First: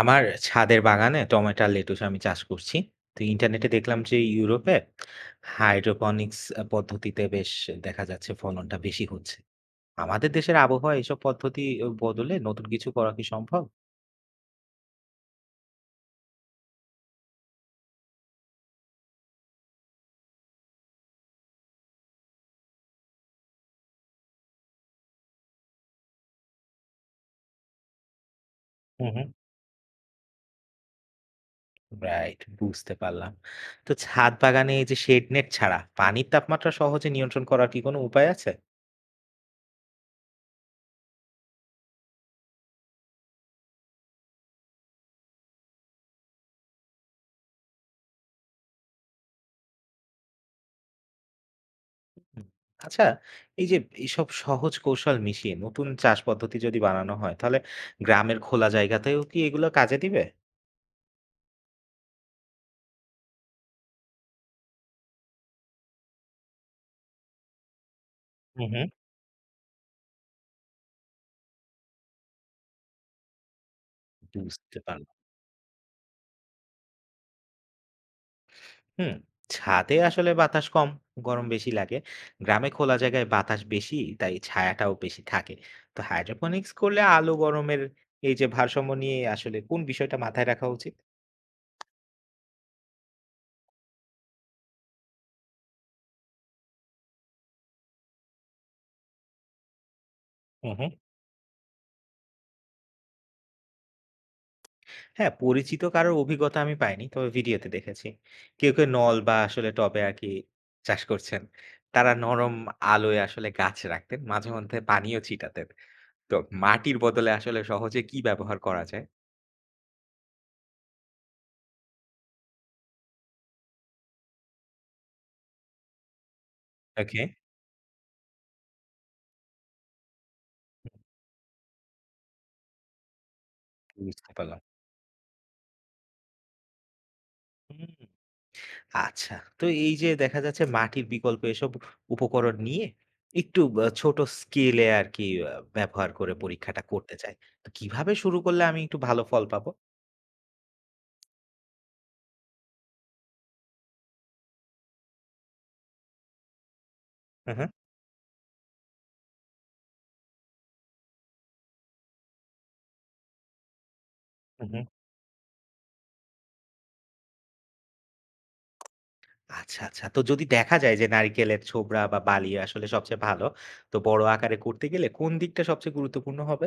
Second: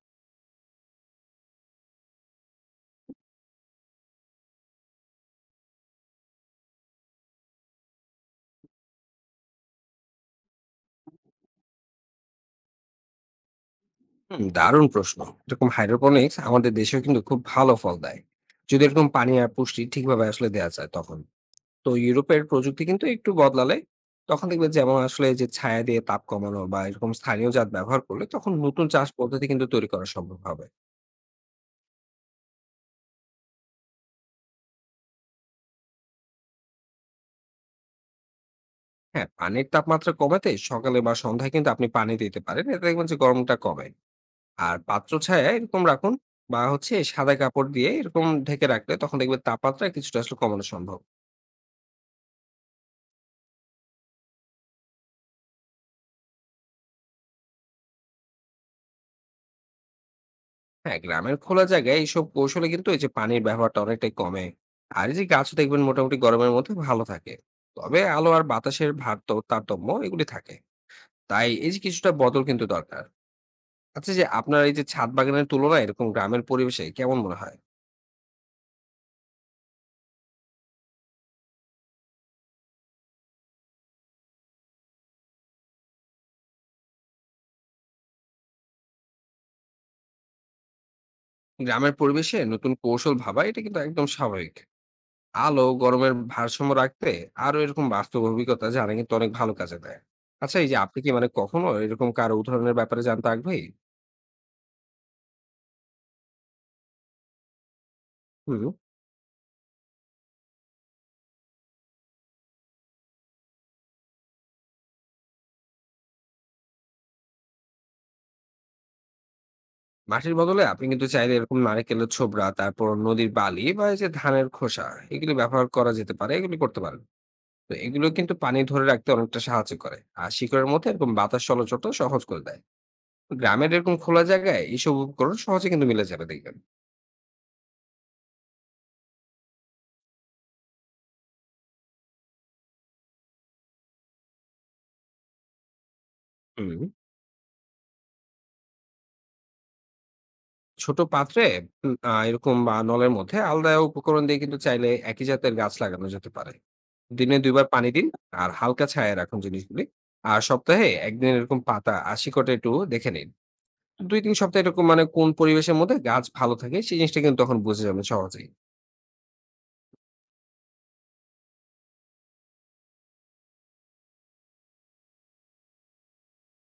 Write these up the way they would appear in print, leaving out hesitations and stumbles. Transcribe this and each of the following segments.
আমার ছাদের বাগানে টমেটো আর লেটুস আমি চাষ করছি। তো ইন্টারনেটে দেখলাম যে ইউরোপে হাইড্রোপনিক্স পদ্ধতিতে বেশ দেখা যাচ্ছে ফলনটা বেশি হচ্ছে। আমাদের দেশের আবহাওয়া এসব পদ্ধতি বদলে নতুন কিছু করা কি সম্ভব? হুম, দারুণ প্রশ্ন। এরকম হাইড্রোপনিক্স আমাদের দেশেও কিন্তু খুব ভালো ফল দেয়, যদি এরকম পানি আর পুষ্টি ঠিকভাবে আসলে দেওয়া যায় তখন। তো ইউরোপের প্রযুক্তি কিন্তু একটু বদলালে তখন দেখবে, যেমন আসলে যে ছায়া দিয়ে তাপ কমানো বা এরকম স্থানীয় জাত ব্যবহার করলে তখন নতুন চাষ হুম, হুম, পদ্ধতি কিন্তু তৈরি করা সম্ভব হবে। রাইট, বুঝতে পারলাম। তো ছাদ বাগানে এই যে শেড নেট ছাড়া পানির তাপমাত্রা সহজে নিয়ন্ত্রণ করার কি কোনো উপায় আছে? হ্যাঁ, পানির তাপমাত্রা কমাতে সকালে বা সন্ধ্যায় কিন্তু আপনি পানি দিতে পারেন, এতে দেখবেন যে গরমটা কমে। আর পাত্র ছায়া এরকম রাখুন, বা হচ্ছে সাদা কাপড় দিয়ে এরকম ঢেকে রাখলে তখন দেখবেন তাপমাত্রা কিছুটা আসলে কমানো সম্ভব। হুম। আচ্ছা, এই যে এইসব সহজ কৌশল মিশিয়ে নতুন চাষ পদ্ধতি যদি বানানো হয়, তাহলে গ্রামের খোলা জায়গাতেও কি এগুলো কাজে দিবে? হ্যাঁ, গ্রামের খোলা জায়গায় এইসব কৌশলে কিন্তু এই যে পানির ব্যবহারটা অনেকটাই কমে। আর এই যে গাছ দেখবেন মোটামুটি গরমের মধ্যে ভালো থাকে, তবে আলো আর হুম, হুম। বাতাসের ভারত তারতম্য এগুলি থাকে। তাই এই যে কিছুটা বদল কিন্তু দরকার। আচ্ছা, যে আপনার এই বুঝতে যে ছাদ পারলাম। বাগানের তুলনায় এরকম গ্রামের পরিবেশে কেমন মনে হয়? হুম, ছাদে আসলে বাতাস কম, গরম বেশি লাগে। গ্রামে খোলা জায়গায় বাতাস বেশি, তাই ছায়াটাও বেশি থাকে। তো হাইড্রোপনিক্স করলে আলো গরমের এই যে ভারসাম্য নিয়ে আসলে কোন বিষয়টা মাথায় রাখা উচিত? গ্রামের পরিবেশে নতুন কৌশল ভাবা এটা কিন্তু একদম স্বাভাবিক। আলো গরমের ভারসাম্য রাখতে আরো এরকম বাস্তব অভিজ্ঞতা জানা কিন্তু অনেক ভালো কাজে দেয়। আচ্ছা, এই হুম, যে হুম। আপনি কি মানে কখনো এরকম কারো উদাহরণের ব্যাপারে জানতে আগ্রহী? হ্যাঁ, পরিচিত কারোর অভিজ্ঞতা আমি পাইনি, তবে ভিডিওতে দেখেছি। হুম। কেউ নল বা আসলে টবে আর কি চাষ করছেন। তারা নরম আলোয় আসলে গাছ রাখতেন, মাঝে মধ্যে পানিও ছিটাতেন। তো মাটির বদলে আসলে সহজে কি ব্যবহার করা যায়? মাটির বদলে আপনি কিন্তু চাইলে এরকম নারকেলের ছোবড়া, তারপর নদীর বালি বা এই যে ধানের খোসা, এগুলো ব্যবহার করা যেতে পারে, এগুলি করতে পারেন। ওকে, তো এগুলো কিন্তু পানি ধরে রাখতে অনেকটা সাহায্য করে, আর শিকড়ের মধ্যে এরকম বাতাস চলাচলটা সহজ করে দেয়। গ্রামের এরকম খোলা বুঝতে পারলাম। জায়গায় এইসব উপকরণ সহজে কিন্তু মিলে যাবে দেখবেন। হুম। আচ্ছা। তো এই যে দেখা যাচ্ছে মাটির বিকল্প এসব উপকরণ নিয়ে একটু ছোট স্কেলে আরকি আ ব্যবহার করে হুম। পরীক্ষাটা করতে চাই। তো কিভাবে শুরু করলে আমি একটু ভালো ফল পাবো? ছোট পাত্রে এরকম বা নলের মধ্যে আলাদা উপকরণ দিয়ে কিন্তু চাইলে একই জাতের গাছ লাগানো যেতে পারে। দিনে হু, হু, দুইবার পানি দিন, আর হালকা ছায়া রাখুন জিনিসগুলি। আর সপ্তাহে একদিন এরকম পাতা আর শিকড়টা একটু দেখে নিন। ২-৩ সপ্তাহ হু, হু। এরকম মানে কোন পরিবেশের মধ্যে গাছ ভালো থাকে সেই জিনিসটা কিন্তু তখন বুঝে যাবেন সহজেই। আচ্ছা, আচ্ছা। তো যদি দেখা যায় যে নারিকেলের ছোবড়া বা বালি আসলে সবচেয়ে ভালো, তো বড় আকারে করতে গেলে কোন দিকটা সবচেয়ে গুরুত্বপূর্ণ হবে?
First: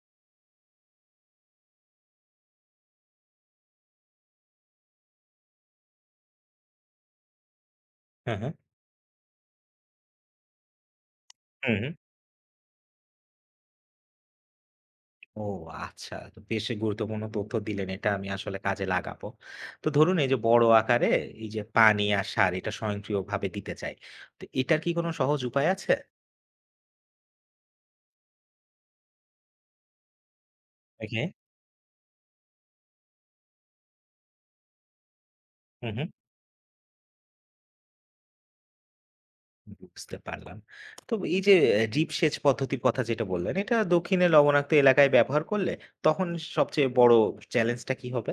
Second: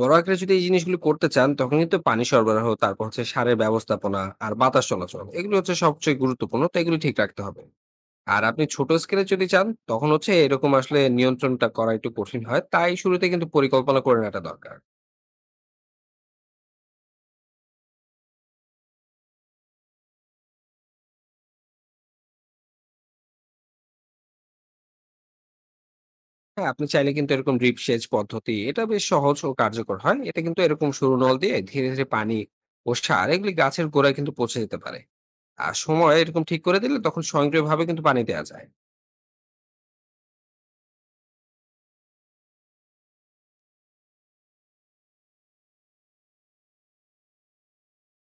বড় আকারে যদি এই জিনিসগুলো করতে চান তখন কিন্তু পানি সরবরাহ, তারপর হচ্ছে সারের ব্যবস্থাপনা আর বাতাস চলাচল এগুলো হচ্ছে সবচেয়ে গুরুত্বপূর্ণ। তো এগুলো ঠিক রাখতে হবে। হু, আর হু। আপনি ছোট স্কেলে যদি চান তখন হচ্ছে এরকম আসলে নিয়ন্ত্রণটা হু, হু। করা একটু কঠিন হয়। তাই শুরুতে কিন্তু পরিকল্পনা করে নেওয়াটা দরকার। ও আচ্ছা। তো বেশ গুরুত্বপূর্ণ তথ্য দিলেন। এটা আমি আসলে কাজে লাগাবো। তো ধরুন এই যে বড় আকারে এই যে পানি আর সার এটা স্বয়ংক্রিয়ভাবে দিতে চাই। তো এটার কি কোনো সহজ উপায় আছে? হ্যাঁ, আপনি চাইলে কিন্তু এরকম ড্রিপ সেচ পদ্ধতি এটা বেশ সহজ ও কার্যকর হয়। এটা কিন্তু এরকম সরু ওকে। নল দিয়ে ধীরে, ধীরে পানি ও সার এগুলি গাছের গোড়ায় কিন্তু পৌঁছে যেতে পারে। আর হুম, হুম। সময় এরকম ঠিক করে দিলে তখন স্বয়ংক্রিয়ভাবে কিন্তু পানি দেওয়া যায়। বুঝতে পারলাম। তো এই যে ড্রিপ সেচ পদ্ধতির কথা যেটা বললেন, এটা দক্ষিণে লবণাক্ত এলাকায় ব্যবহার করলে তখন সবচেয়ে বড় চ্যালেঞ্জটা কি হবে?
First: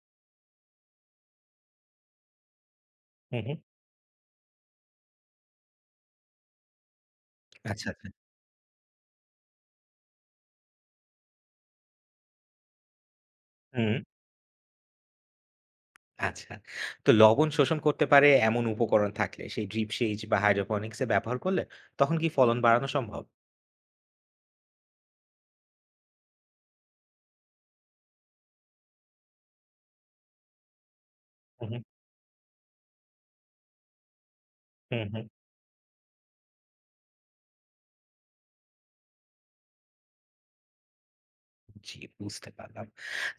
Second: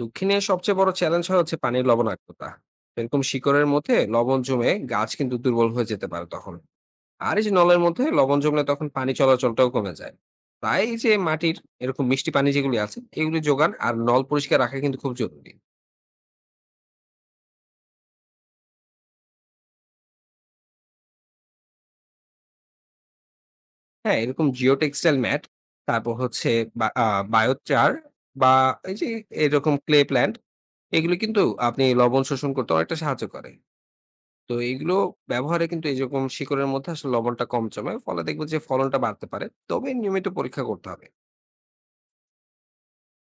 দক্ষিণে সবচেয়ে বড় চ্যালেঞ্জ হচ্ছে পানির লবণাক্ততা। এরকম হুম, হুম। শিকড়ের মধ্যে লবণ জমে গাছ কিন্তু দুর্বল হয়ে যেতে পারে তখন। আর এই যে নলের আচ্ছা, আচ্ছা। মধ্যে লবণ জমলে তখন পানি চলাচলটাও কমে যায়। তাই এই যে মাটির এরকম মিষ্টি পানি যেগুলি আছে এগুলি যোগান আর হুম, নল পরিষ্কার রাখা কিন্তু খুব জরুরি। আচ্ছা। তো লবণ শোষণ করতে পারে এমন উপকরণ থাকলে সেই ড্রিপ সেচ বা হাইড্রোপনিক্স এ ব্যবহার করলে তখন কি ফলন বাড়ানো সম্ভব? হ্যাঁ, এরকম জিও টেক্সটাইল ম্যাট, তারপর হচ্ছে, বা বায়োচার, বা এই যে এরকম ক্লে প্ল্যান্ট, এগুলো কিন্তু হুম, হুম, আপনি লবণ শোষণ করতে অনেকটা সাহায্য করে। তো এগুলো হুম, হুম। ব্যবহারে কিন্তু এইরকম শিকড়ের মধ্যে আসলে লবণটা কম জমে। ফলে দেখবেন যে ফলনটা বাড়তে পারে। তবে নিয়মিত পরীক্ষা করতে হবে। জি, বুঝতে পারলাম।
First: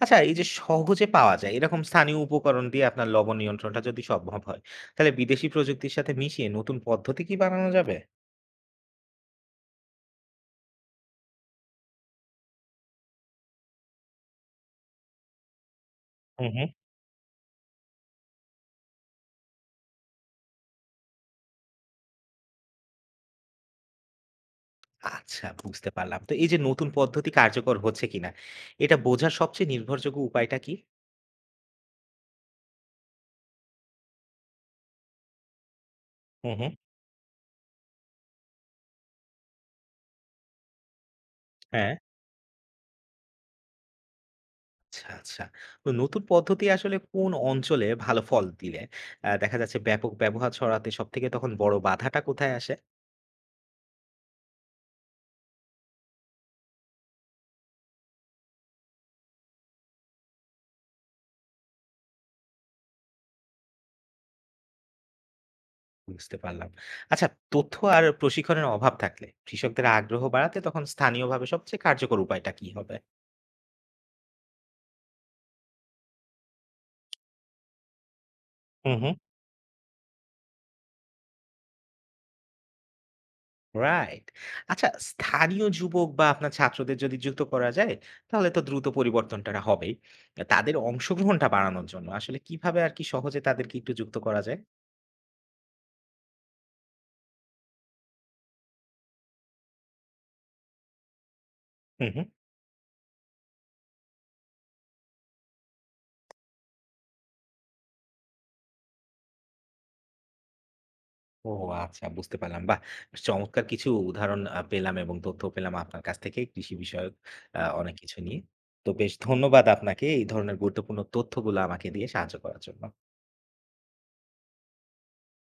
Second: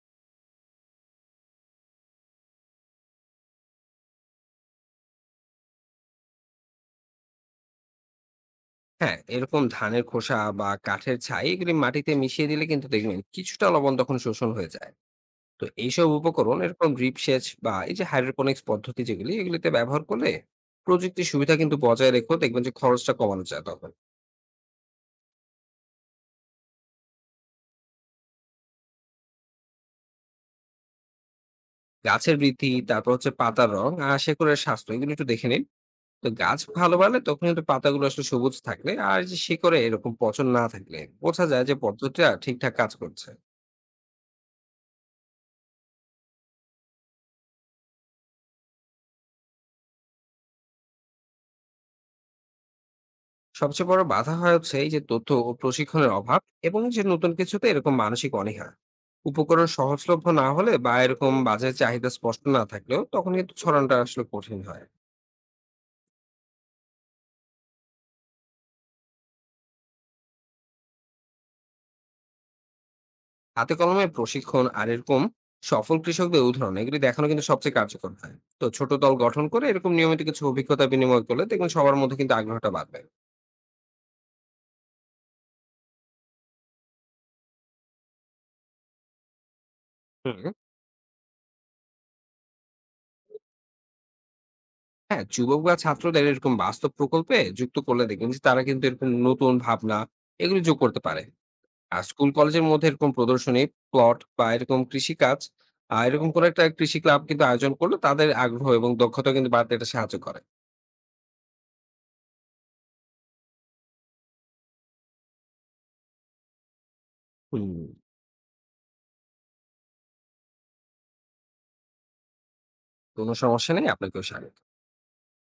আচ্ছা, এই যে সহজে পাওয়া যায় এরকম স্থানীয় উপকরণ দিয়ে আপনার লবণ নিয়ন্ত্রণটা যদি সম্ভব হয়, তাহলে বিদেশি প্রযুক্তির সাথে মিশিয়ে নতুন পদ্ধতি কি বানানো যাবে? হ্যাঁ, এরকম ধানের খোসা বা কাঠের ছাই এগুলি মাটিতে মিশিয়ে দিলে কিন্তু দেখবেন কিছুটা লবণ তখন শোষণ হয়ে যায়। তো এইসব হুম, উপকরণ হুম। এরকম ড্রিপ সেচ বা এই যে হাইড্রোপনিক্স পদ্ধতি যেগুলি এগুলিতে ব্যবহার করলে প্রযুক্তির সুবিধা কিন্তু বজায় রেখেও দেখবেন যে খরচটা কমানো যায় তখন। আচ্ছা, বুঝতে পারলাম। তো এই যে নতুন পদ্ধতি কার্যকর হচ্ছে কিনা, এটা বোঝার সবচেয়ে নির্ভরযোগ্য উপায়টা কি? গাছের বৃদ্ধি তারপর হচ্ছে পাতার রং আর শেকড়ের স্বাস্থ্য এগুলো একটু দেখে নিন। তো হুম, গাছ হুম। ভালো বাড়লে তখন কিন্তু পাতাগুলো আসলে সবুজ থাকলে আর যে শিকড়ে এরকম পচন না থাকলে বোঝা যায় যে হ্যাঁ। পদ্ধতিটা ঠিকঠাক কাজ করছে। আচ্ছা, আচ্ছা। তো নতুন পদ্ধতি আসলে কোন অঞ্চলে ভালো ফল দিলে দেখা যাচ্ছে ব্যাপক ব্যবহার ছড়াতে সবথেকে তখন বড় বাধাটা কোথায় আসে? সবচেয়ে বড় বাধা হয় হচ্ছে এই যে তথ্য ও প্রশিক্ষণের অভাব, এবং যে নতুন কিছুতে এরকম মানসিক অনীহা। উপকরণ সহজলভ্য না হলে বা এরকম বাজারে চাহিদা স্পষ্ট না থাকলেও তখন কিন্তু ছড়ানোটা আসলে কঠিন হয়। বুঝতে পারলাম। আচ্ছা, তথ্য আর প্রশিক্ষণের অভাব থাকলে কৃষকদের আগ্রহ বাড়াতে তখন স্থানীয়ভাবে সবচেয়ে কার্যকর উপায়টা কি হবে? হাতে কলমে প্রশিক্ষণ আর এরকম সফল কৃষকদের উদাহরণ এগুলি দেখানো কিন্তু সবচেয়ে কার্যকর হয়। তো ছোট হুম, হুম। দল গঠন করে এরকম নিয়মিত কিছু অভিজ্ঞতা বিনিময় করলে দেখবেন সবার মধ্যে কিন্তু আগ্রহটা বাড়বে। রাইট। আচ্ছা, স্থানীয় যুবক বা আপনার ছাত্রদের যদি যুক্ত করা যায়, তাহলে তো দ্রুত পরিবর্তনটা হবেই। হুম। তাদের অংশগ্রহণটা বাড়ানোর জন্য আসলে কিভাবে আর কি সহজে তাদেরকে একটু যুক্ত করা যায়? হ্যাঁ, যুবক বা ছাত্রদের এরকম বাস্তব প্রকল্পে যুক্ত করলে দেখবেন যে তারা কিন্তু এরকম নতুন ভাবনা এগুলো যোগ করতে পারে। আর হুম, হুম। স্কুল কলেজের মধ্যে এরকম প্রদর্শনী, প্লট বা এরকম কৃষিকাজ, এরকম কোন একটা কৃষি ক্লাব কিন্তু আয়োজন করলে তাদের আগ্রহ এবং দক্ষতা কিন্তু বাড়তে এটা সাহায্য করে। ও আচ্ছা, বুঝতে পারলাম। বাহ! বেশ চমৎকার কিছু উদাহরণ পেলাম এবং তথ্য পেলাম আপনার কাছ থেকে কৃষি বিষয়ক হুম। অনেক কিছু নিয়ে। তো বেশ ধন্যবাদ আপনাকে এই ধরনের গুরুত্বপূর্ণ তথ্যগুলো আমাকে দিয়ে সাহায্য করার জন্য। কোনো সমস্যা নেই, আপনাকেও স্বাগত।